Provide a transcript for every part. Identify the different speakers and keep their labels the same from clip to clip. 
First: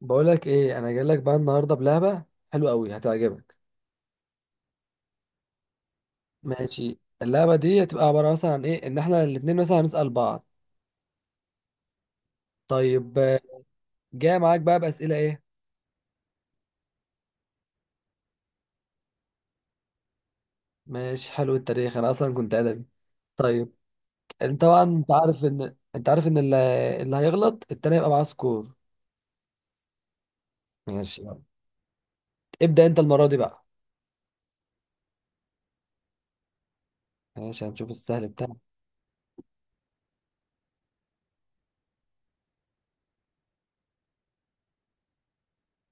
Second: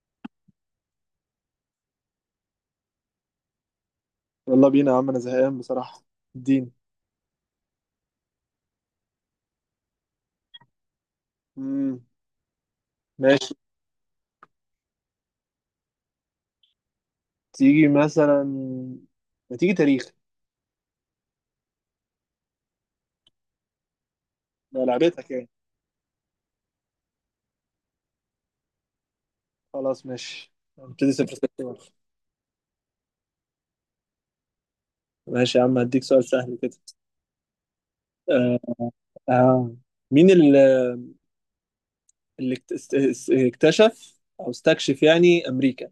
Speaker 1: بقولك ايه؟ انا جاي لك بقى النهارده بلعبه حلوه قوي، هتعجبك.
Speaker 2: يلا بينا يا عم، انا زهقان بصراحة. الدين.
Speaker 1: ماشي، اللعبه دي هتبقى عباره مثلا عن ايه؟ ان احنا الاتنين مثلا هنسال بعض.
Speaker 2: امم
Speaker 1: طيب
Speaker 2: ماشي.
Speaker 1: جاي معاك بقى باسئله ايه.
Speaker 2: تيجي مثلا، ما تيجي تاريخ.
Speaker 1: ماشي، حلو التاريخ، انا اصلا كنت ادبي. طيب، انت طبعا
Speaker 2: ده
Speaker 1: انت
Speaker 2: لعبتك
Speaker 1: عارف
Speaker 2: يعني.
Speaker 1: ان انت عارف ان اللي هيغلط التاني يبقى معاه سكور.
Speaker 2: خلاص، ماشي، هنبتدي
Speaker 1: ماشي
Speaker 2: صفر
Speaker 1: يلا.
Speaker 2: صفر.
Speaker 1: ابدا انت المره دي بقى.
Speaker 2: ماشي يا عم، هديك سؤال سهل كده.
Speaker 1: ماشي، هنشوف السهل بتاعك.
Speaker 2: آه. آه. مين اللي اكتشف او استكشف يعني امريكا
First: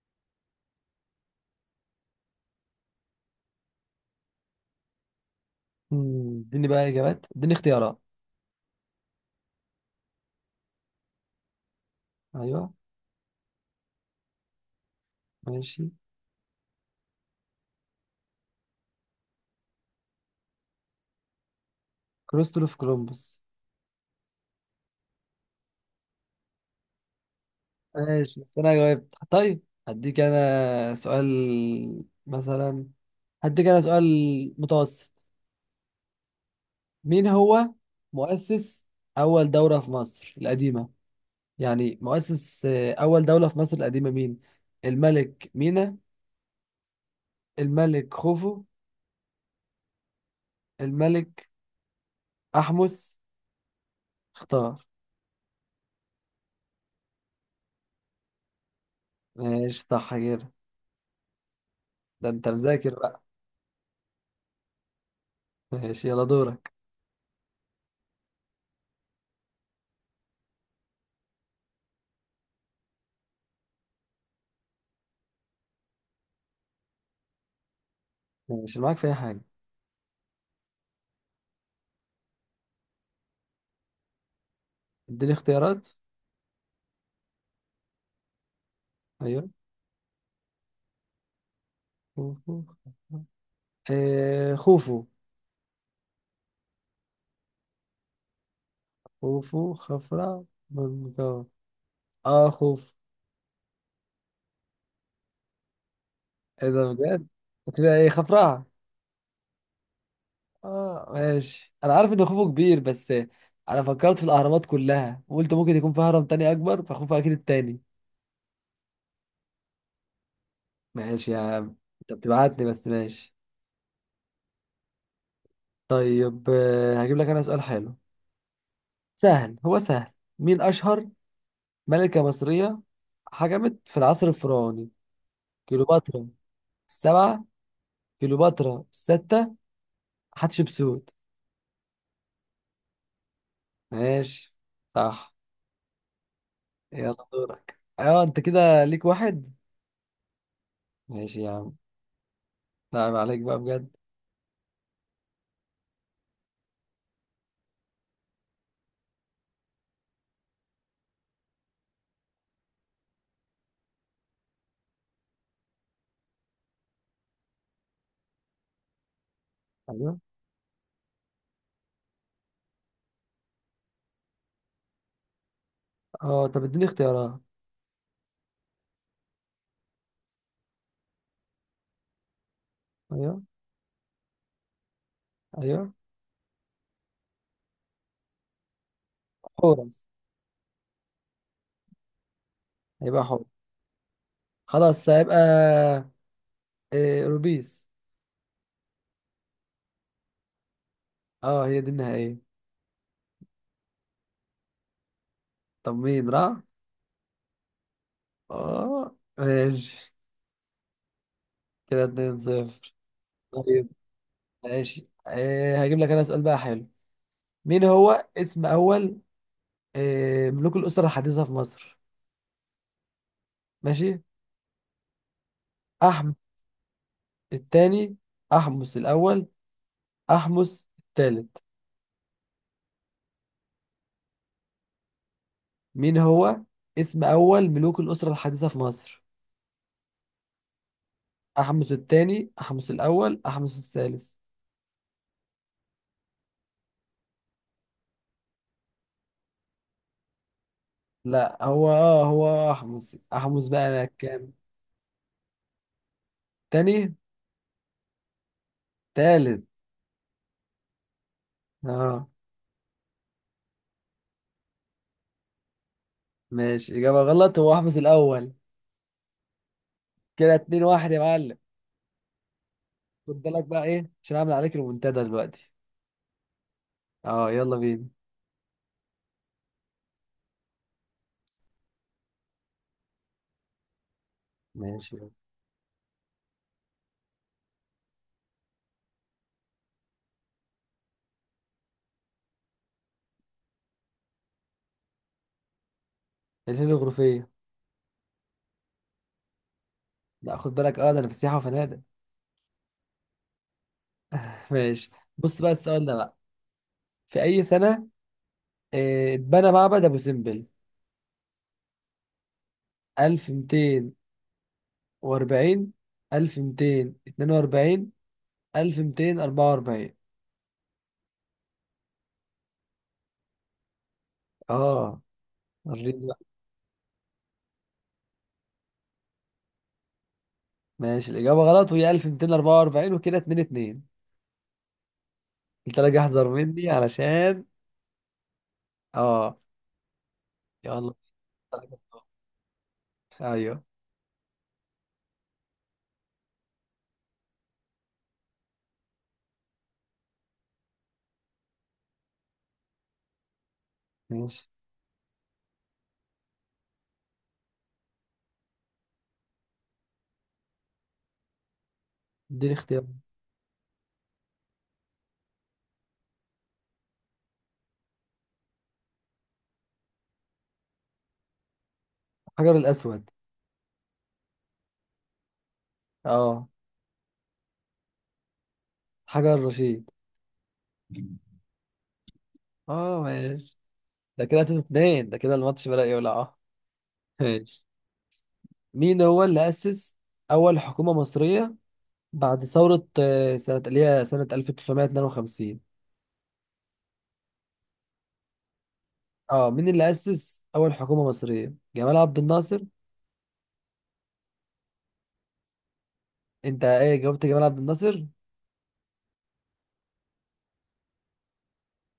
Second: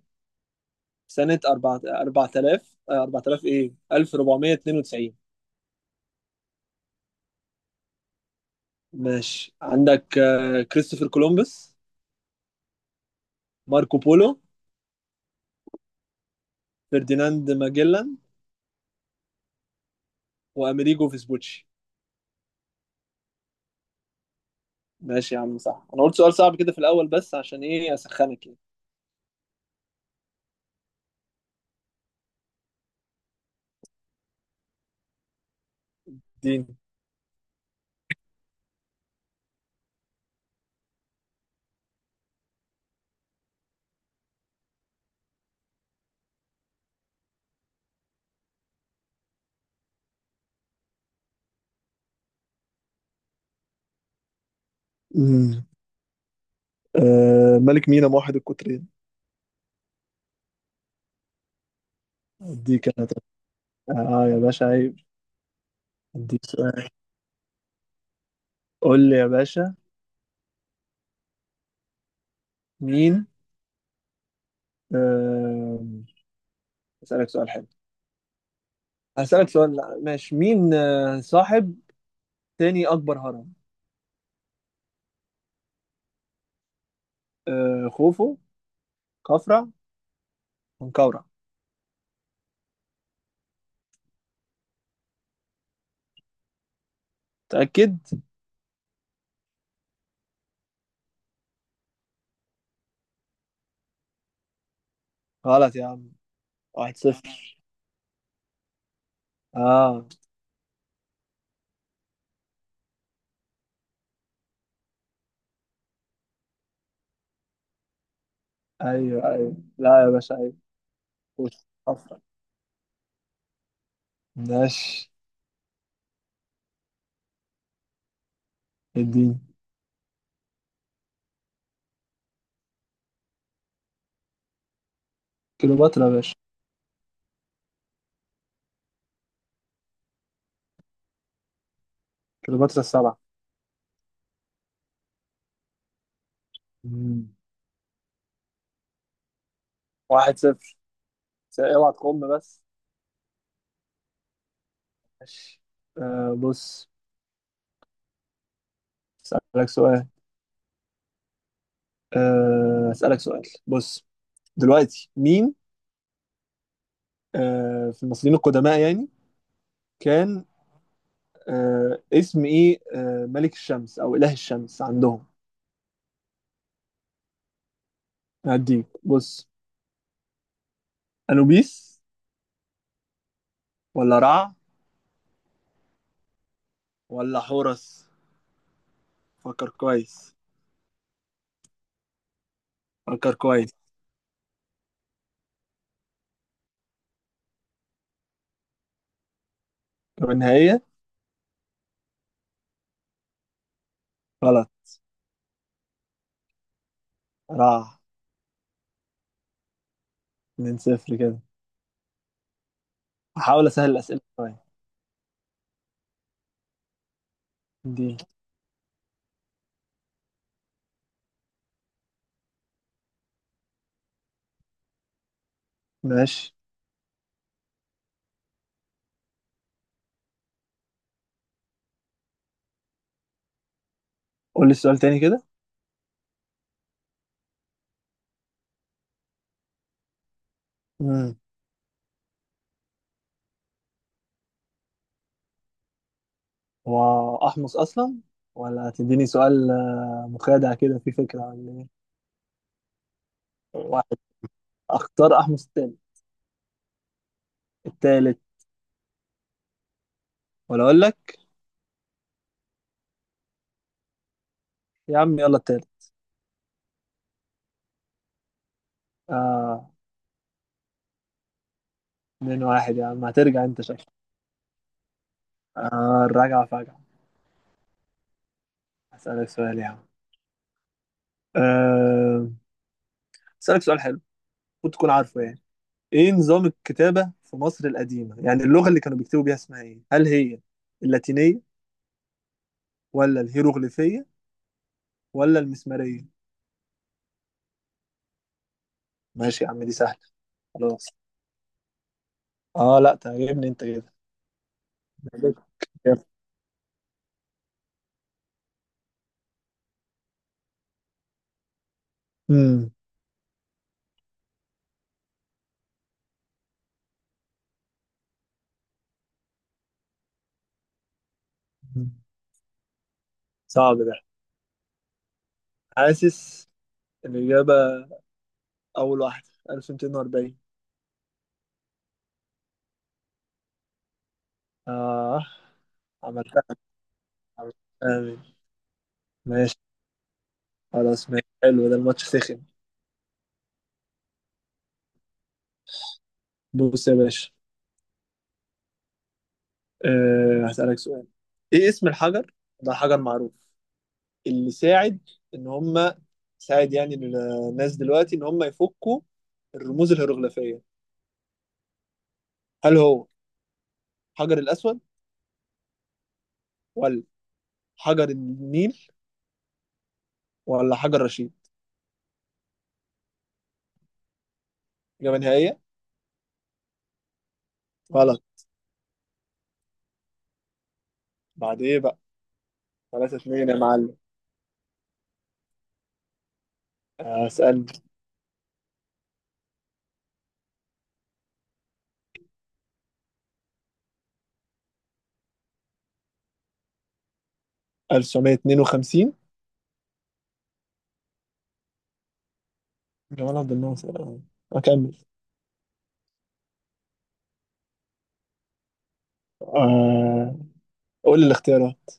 Speaker 2: سنة 4 4000 4000 ايه 1492؟
Speaker 1: اديني بقى اجابات، اديني اختيارات.
Speaker 2: ماشي، عندك كريستوفر كولومبوس،
Speaker 1: ايوه.
Speaker 2: ماركو بولو،
Speaker 1: ماشي.
Speaker 2: فرديناند ماجلان، وامريجو فيسبوتشي.
Speaker 1: كريستوف كولومبوس.
Speaker 2: ماشي يا عم، صح. انا قلت سؤال صعب كده في الاول بس عشان ايه،
Speaker 1: ماشي
Speaker 2: اسخنك
Speaker 1: بس
Speaker 2: يعني.
Speaker 1: انا جاوبت. طيب، هديك انا سؤال مثلا، هديك انا سؤال متوسط.
Speaker 2: اديني.
Speaker 1: مين هو مؤسس اول دولة في مصر القديمة؟ يعني مؤسس اول دولة في مصر القديمة مين؟ الملك مينا، الملك خوفو، الملك احمس. اختار.
Speaker 2: مم. آه، ملك مينا موحد القطرين.
Speaker 1: ماشي صح كده، ده انت
Speaker 2: اديك
Speaker 1: مذاكر
Speaker 2: انا
Speaker 1: بقى.
Speaker 2: طب. اه يا باشا عيب.
Speaker 1: ماشي يلا
Speaker 2: اديك
Speaker 1: دورك.
Speaker 2: سؤال. قول لي يا باشا. مين آه اسالك سؤال حلو.
Speaker 1: ماشي معاك في اي حاجة.
Speaker 2: هسالك سؤال. لا، ماشي. مين صاحب تاني اكبر هرم؟
Speaker 1: اديني اختيارات.
Speaker 2: خوفو،
Speaker 1: ايوه.
Speaker 2: خفرع، منقورع؟
Speaker 1: خوفو. خوفو.
Speaker 2: متاكد؟
Speaker 1: خوفو، خفرع، منقار. اه خوف.
Speaker 2: غلط يا عم.
Speaker 1: ايه ده
Speaker 2: واحد
Speaker 1: بجد؟
Speaker 2: صفر.
Speaker 1: هتبقى ايه؟ خفرع.
Speaker 2: اه.
Speaker 1: اه ماشي، انا عارف ان خوفو كبير، بس انا فكرت في الاهرامات كلها وقلت ممكن يكون في هرم تاني اكبر، فخوفو اكيد التاني.
Speaker 2: ايوه، ايوه، لا يا باشا عيب.
Speaker 1: ماشي يا
Speaker 2: خوفو،
Speaker 1: عم. انت
Speaker 2: خفرع.
Speaker 1: بتبعتني بس، ماشي.
Speaker 2: ماشي،
Speaker 1: طيب هجيب لك انا سؤال حلو
Speaker 2: اديني.
Speaker 1: سهل، هو سهل. مين اشهر ملكة مصرية حكمت في العصر الفرعوني؟
Speaker 2: كليوباترا يا
Speaker 1: كليوباترا
Speaker 2: باشا.
Speaker 1: السبعة، كليوباترا الستة، حتشبسوت.
Speaker 2: كليوباترا السبعة.
Speaker 1: ماشي صح. يلا
Speaker 2: مم.
Speaker 1: دورك. اه انت كده ليك واحد.
Speaker 2: واحد صفر.
Speaker 1: ماشي يا عم.
Speaker 2: اوعى تقوم بس.
Speaker 1: نعم، عليك بقى بجد.
Speaker 2: ماشي. بص، اسألك سؤال. اسألك سؤال. بص، دلوقتي مين في المصريين القدماء يعني
Speaker 1: ايوه.
Speaker 2: كان اسم ايه ملك الشمس او اله الشمس عندهم؟
Speaker 1: اه طب اديني اختيارات.
Speaker 2: هديك بص، انوبيس
Speaker 1: ايوه،
Speaker 2: ولا رع
Speaker 1: ايوه.
Speaker 2: ولا حورس؟ فكر
Speaker 1: حورس،
Speaker 2: كويس.
Speaker 1: هيبقى
Speaker 2: فكر
Speaker 1: حورس.
Speaker 2: كويس.
Speaker 1: خلاص هيبقى إيه؟ روبيس.
Speaker 2: طب النهاية؟
Speaker 1: اه هي دي النهائية.
Speaker 2: غلط.
Speaker 1: طب مين؟ راح.
Speaker 2: رع.
Speaker 1: اه ماشي،
Speaker 2: 2 صفر كده.
Speaker 1: كده 2 0.
Speaker 2: هحاول
Speaker 1: طيب
Speaker 2: اسهل الاسئلة شوية.
Speaker 1: ماشي، إيه؟ هجيب لك انا سؤال بقى حلو. مين
Speaker 2: دي
Speaker 1: هو اسم اول إيه ملوك الاسرة الحديثة في مصر؟ ماشي. احمس
Speaker 2: ماشي.
Speaker 1: الثاني، احمس الاول، احمس الثالث.
Speaker 2: قول لي السؤال تاني كده.
Speaker 1: مين هو اسم أول ملوك الأسرة الحديثة في مصر؟
Speaker 2: امم
Speaker 1: أحمس الثاني، أحمس الأول، أحمس الثالث.
Speaker 2: هو احمص اصلا ولا هتديني سؤال مخادع كده في فكره
Speaker 1: لا
Speaker 2: ولا
Speaker 1: هو
Speaker 2: ايه؟
Speaker 1: هو أحمس. بقى أنا
Speaker 2: واحد.
Speaker 1: كام؟
Speaker 2: اختار احمص التاني.
Speaker 1: تاني،
Speaker 2: التالت؟
Speaker 1: تالت.
Speaker 2: ولا اقول لك.
Speaker 1: آه
Speaker 2: يا عم يلا التالت.
Speaker 1: ماشي، إجابة غلط، هو أحمس الأول.
Speaker 2: اه.
Speaker 1: كده اتنين واحد يا معلم.
Speaker 2: اتنين واحد يا عم،
Speaker 1: خد بالك
Speaker 2: هترجع انت
Speaker 1: بقى
Speaker 2: شكلك.
Speaker 1: إيه، عشان أعمل عليك المنتدى دلوقتي.
Speaker 2: اه، الرجعه فجعه.
Speaker 1: آه يلا بينا.
Speaker 2: هسألك سؤال يا عم. آه، هسألك سؤال حلو. المفروض تكون
Speaker 1: ماشي.
Speaker 2: عارفه يعني. ايه نظام الكتابه في مصر القديمه؟ يعني اللغه اللي كانوا بيكتبوا بيها اسمها ايه؟ هل هي اللاتينيه ولا الهيروغليفيه ولا المسماريه؟
Speaker 1: الهيل الغرفية.
Speaker 2: ماشي يا عم، دي سهلة.
Speaker 1: لا خد بالك،
Speaker 2: خلاص.
Speaker 1: ده أنا في سياحة وفنادق.
Speaker 2: اه لا، تعجبني انت كده.
Speaker 1: ماشي. بص بقى السؤال ده بقى. في أي سنة اتبنى معبد أبو سمبل؟
Speaker 2: امم
Speaker 1: 1200 وأربعين، ألف ميتين اتنين وأربعين، ألف ميتين أربعة وأربعين.
Speaker 2: صعب ده.
Speaker 1: اه وريني بقى.
Speaker 2: حاسس الإجابة. أول واحدة 1240.
Speaker 1: ماشي، الإجابة غلط، وهي ألف ميتين أربعة وأربعين، وكده اتنين اتنين.
Speaker 2: اه،
Speaker 1: قلت لك احذر
Speaker 2: عملتها.
Speaker 1: مني علشان.
Speaker 2: آمين.
Speaker 1: اه
Speaker 2: ماشي.
Speaker 1: يلا.
Speaker 2: خلاص. ماشي حلو، ده الماتش سخن.
Speaker 1: أيوه.
Speaker 2: بص يا باشا. هسألك سؤال. ايه اسم الحجر ده؟ حجر معروف
Speaker 1: ماشي.
Speaker 2: اللي ساعد ان هم، ساعد يعني الناس دلوقتي ان هم يفكوا الرموز الهيروغليفية.
Speaker 1: اديني
Speaker 2: هل
Speaker 1: اختيار.
Speaker 2: هو حجر الأسود ولا حجر النيل ولا حجر رشيد؟
Speaker 1: حجر الأسود.
Speaker 2: إجابة نهائية؟
Speaker 1: اه
Speaker 2: غلط.
Speaker 1: حجر الرشيد.
Speaker 2: بعد إيه بقى.
Speaker 1: اه
Speaker 2: 3 2 يا
Speaker 1: ماشي،
Speaker 2: معلم.
Speaker 1: ده كده تلاتة اتنين، ده كده الماتش بدأ يولع. اه ماشي.
Speaker 2: أسأل.
Speaker 1: مين هو اللي أسس أول حكومة مصرية بعد ثورة سنة اللي هي سنة 1952؟
Speaker 2: 1952.
Speaker 1: اه مين اللي أسس أول حكومة مصرية؟ جمال عبد الناصر.
Speaker 2: جمال عبد الناصر. أكمل.
Speaker 1: أنت إيه جاوبت؟ جمال عبد الناصر؟
Speaker 2: آه. قول لي الاختيارات.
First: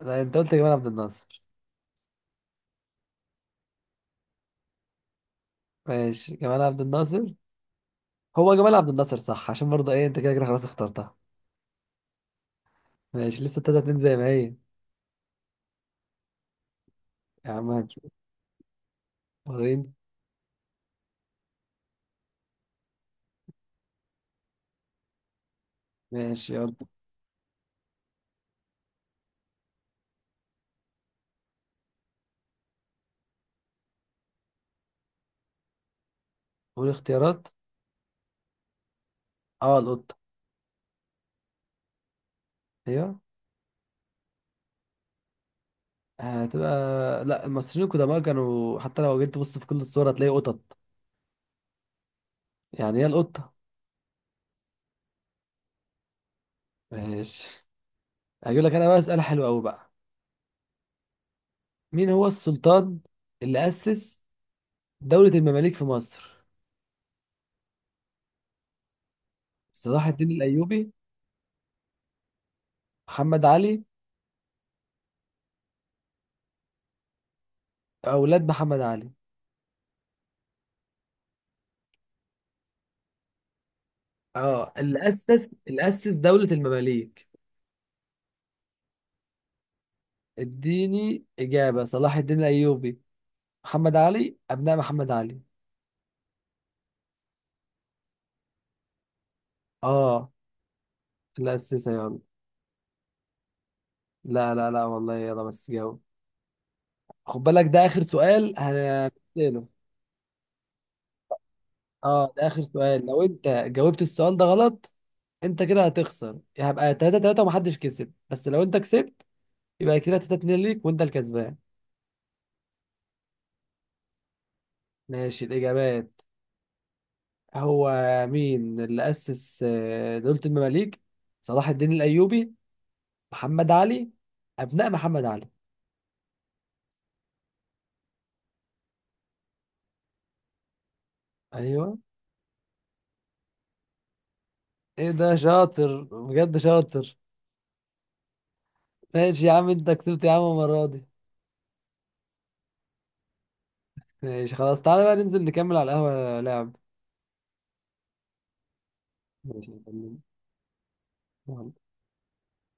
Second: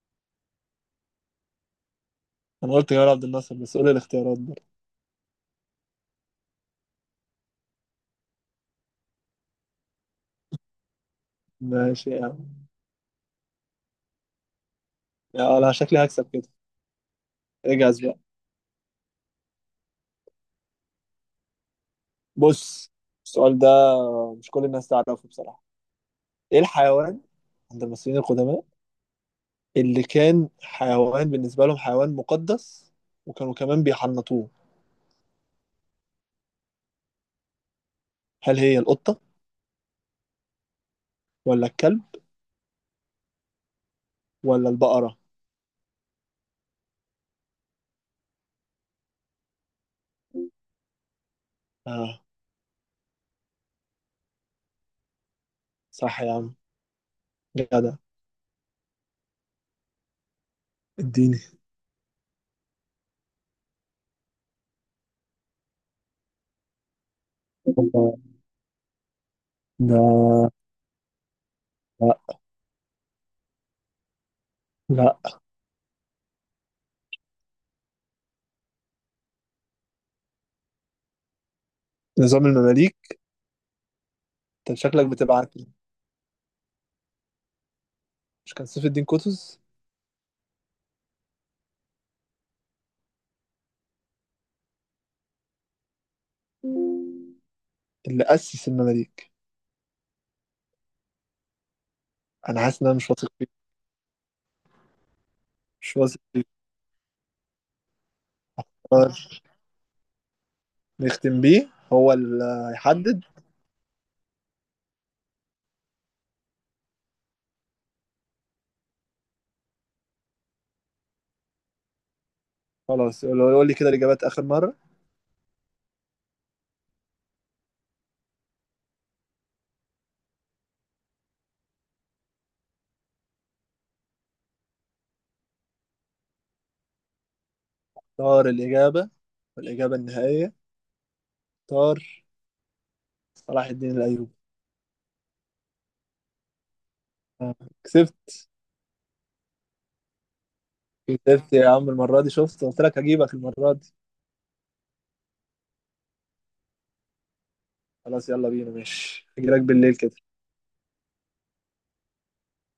Speaker 1: لا أنت قلت جمال عبد الناصر.
Speaker 2: أنا قلت جمال عبد الناصر بس قول لي الاختيارات برضه.
Speaker 1: ماشي، جمال عبد الناصر، هو جمال عبد الناصر صح، عشان برضه إيه أنت كده كده خلاص اخترتها.
Speaker 2: ماشي يا عم.
Speaker 1: ماشي لسه تلاتة اتنين زي ما هي.
Speaker 2: يا أنا شكلي هكسب كده.
Speaker 1: يا عم
Speaker 2: اجهز
Speaker 1: هنشوف.
Speaker 2: بقى.
Speaker 1: وريني.
Speaker 2: بص السؤال ده مش كل الناس تعرفه بصراحة.
Speaker 1: ماشي
Speaker 2: إيه
Speaker 1: يلا.
Speaker 2: الحيوان عند المصريين القدماء اللي كان حيوان بالنسبة لهم؟ حيوان مقدس وكانوا كمان بيحنطوه.
Speaker 1: قول اختيارات.
Speaker 2: هل هي القطة
Speaker 1: اه القطة.
Speaker 2: ولا الكلب
Speaker 1: أيوه.
Speaker 2: ولا البقرة؟
Speaker 1: هتبقى لا، المصريين القدماء كانوا حتى لو جيت تبص في كل الصور هتلاقي قطط،
Speaker 2: آه،
Speaker 1: يعني هي القطة.
Speaker 2: صح يا عم.
Speaker 1: ماشي.
Speaker 2: جدع.
Speaker 1: هجيب لك أنا بقى سؤال حلو أوي بقى.
Speaker 2: اديني.
Speaker 1: مين هو السلطان اللي أسس دولة المماليك في مصر؟ صلاح الدين
Speaker 2: لا،
Speaker 1: الأيوبي،
Speaker 2: لا،
Speaker 1: محمد علي،
Speaker 2: لا.
Speaker 1: أولاد محمد علي.
Speaker 2: نظام المماليك.
Speaker 1: اه
Speaker 2: انت شكلك
Speaker 1: اللي
Speaker 2: بتبقى عارف.
Speaker 1: أسس اللي أسس دولة المماليك.
Speaker 2: مش كان سيف الدين قطز
Speaker 1: اديني إجابة. صلاح الدين الأيوبي، محمد علي، أبناء محمد علي.
Speaker 2: اللي أسس المماليك؟
Speaker 1: اه اللي أسسها يلا.
Speaker 2: أنا حاسس إن أنا مش واثق فيه.
Speaker 1: لا لا لا والله، يلا بس
Speaker 2: مش
Speaker 1: جاوب.
Speaker 2: واثق فيه.
Speaker 1: خد بالك، ده آخر سؤال
Speaker 2: آه،
Speaker 1: هنسأله.
Speaker 2: نختم بيه. هو
Speaker 1: اه ده آخر
Speaker 2: اللي
Speaker 1: سؤال، لو
Speaker 2: هيحدد.
Speaker 1: أنت جاوبت السؤال ده غلط، أنت كده هتخسر، هبقى 3 3 ومحدش كسب. بس لو أنت كسبت، يبقى كده 3 2 ليك، وأنت الكسبان.
Speaker 2: خلاص. لو يقول لي كده الإجابات آخر مرة.
Speaker 1: ماشي الإجابات. هو مين اللي أسس دولة المماليك؟ صلاح الدين الأيوبي، محمد علي، أبناء محمد علي.
Speaker 2: طار الإجابة. والإجابة النهائية.
Speaker 1: أيوه.
Speaker 2: طار. صلاح الدين الأيوبي.
Speaker 1: إيه ده؟ شاطر بجد، شاطر.
Speaker 2: آه، كسبت.
Speaker 1: ماشي يا عم، أنت كسبت يا عم المرة دي.
Speaker 2: كسبت يا عم المرة دي. شفت، قلت لك هجيبك المرة دي.
Speaker 1: ماشي خلاص، تعالى بقى ننزل نكمل على القهوة لعب.
Speaker 2: خلاص يلا بينا، ماشي. هجيلك
Speaker 1: ماشي يا
Speaker 2: بالليل
Speaker 1: فندم.
Speaker 2: كده.
Speaker 1: يلا.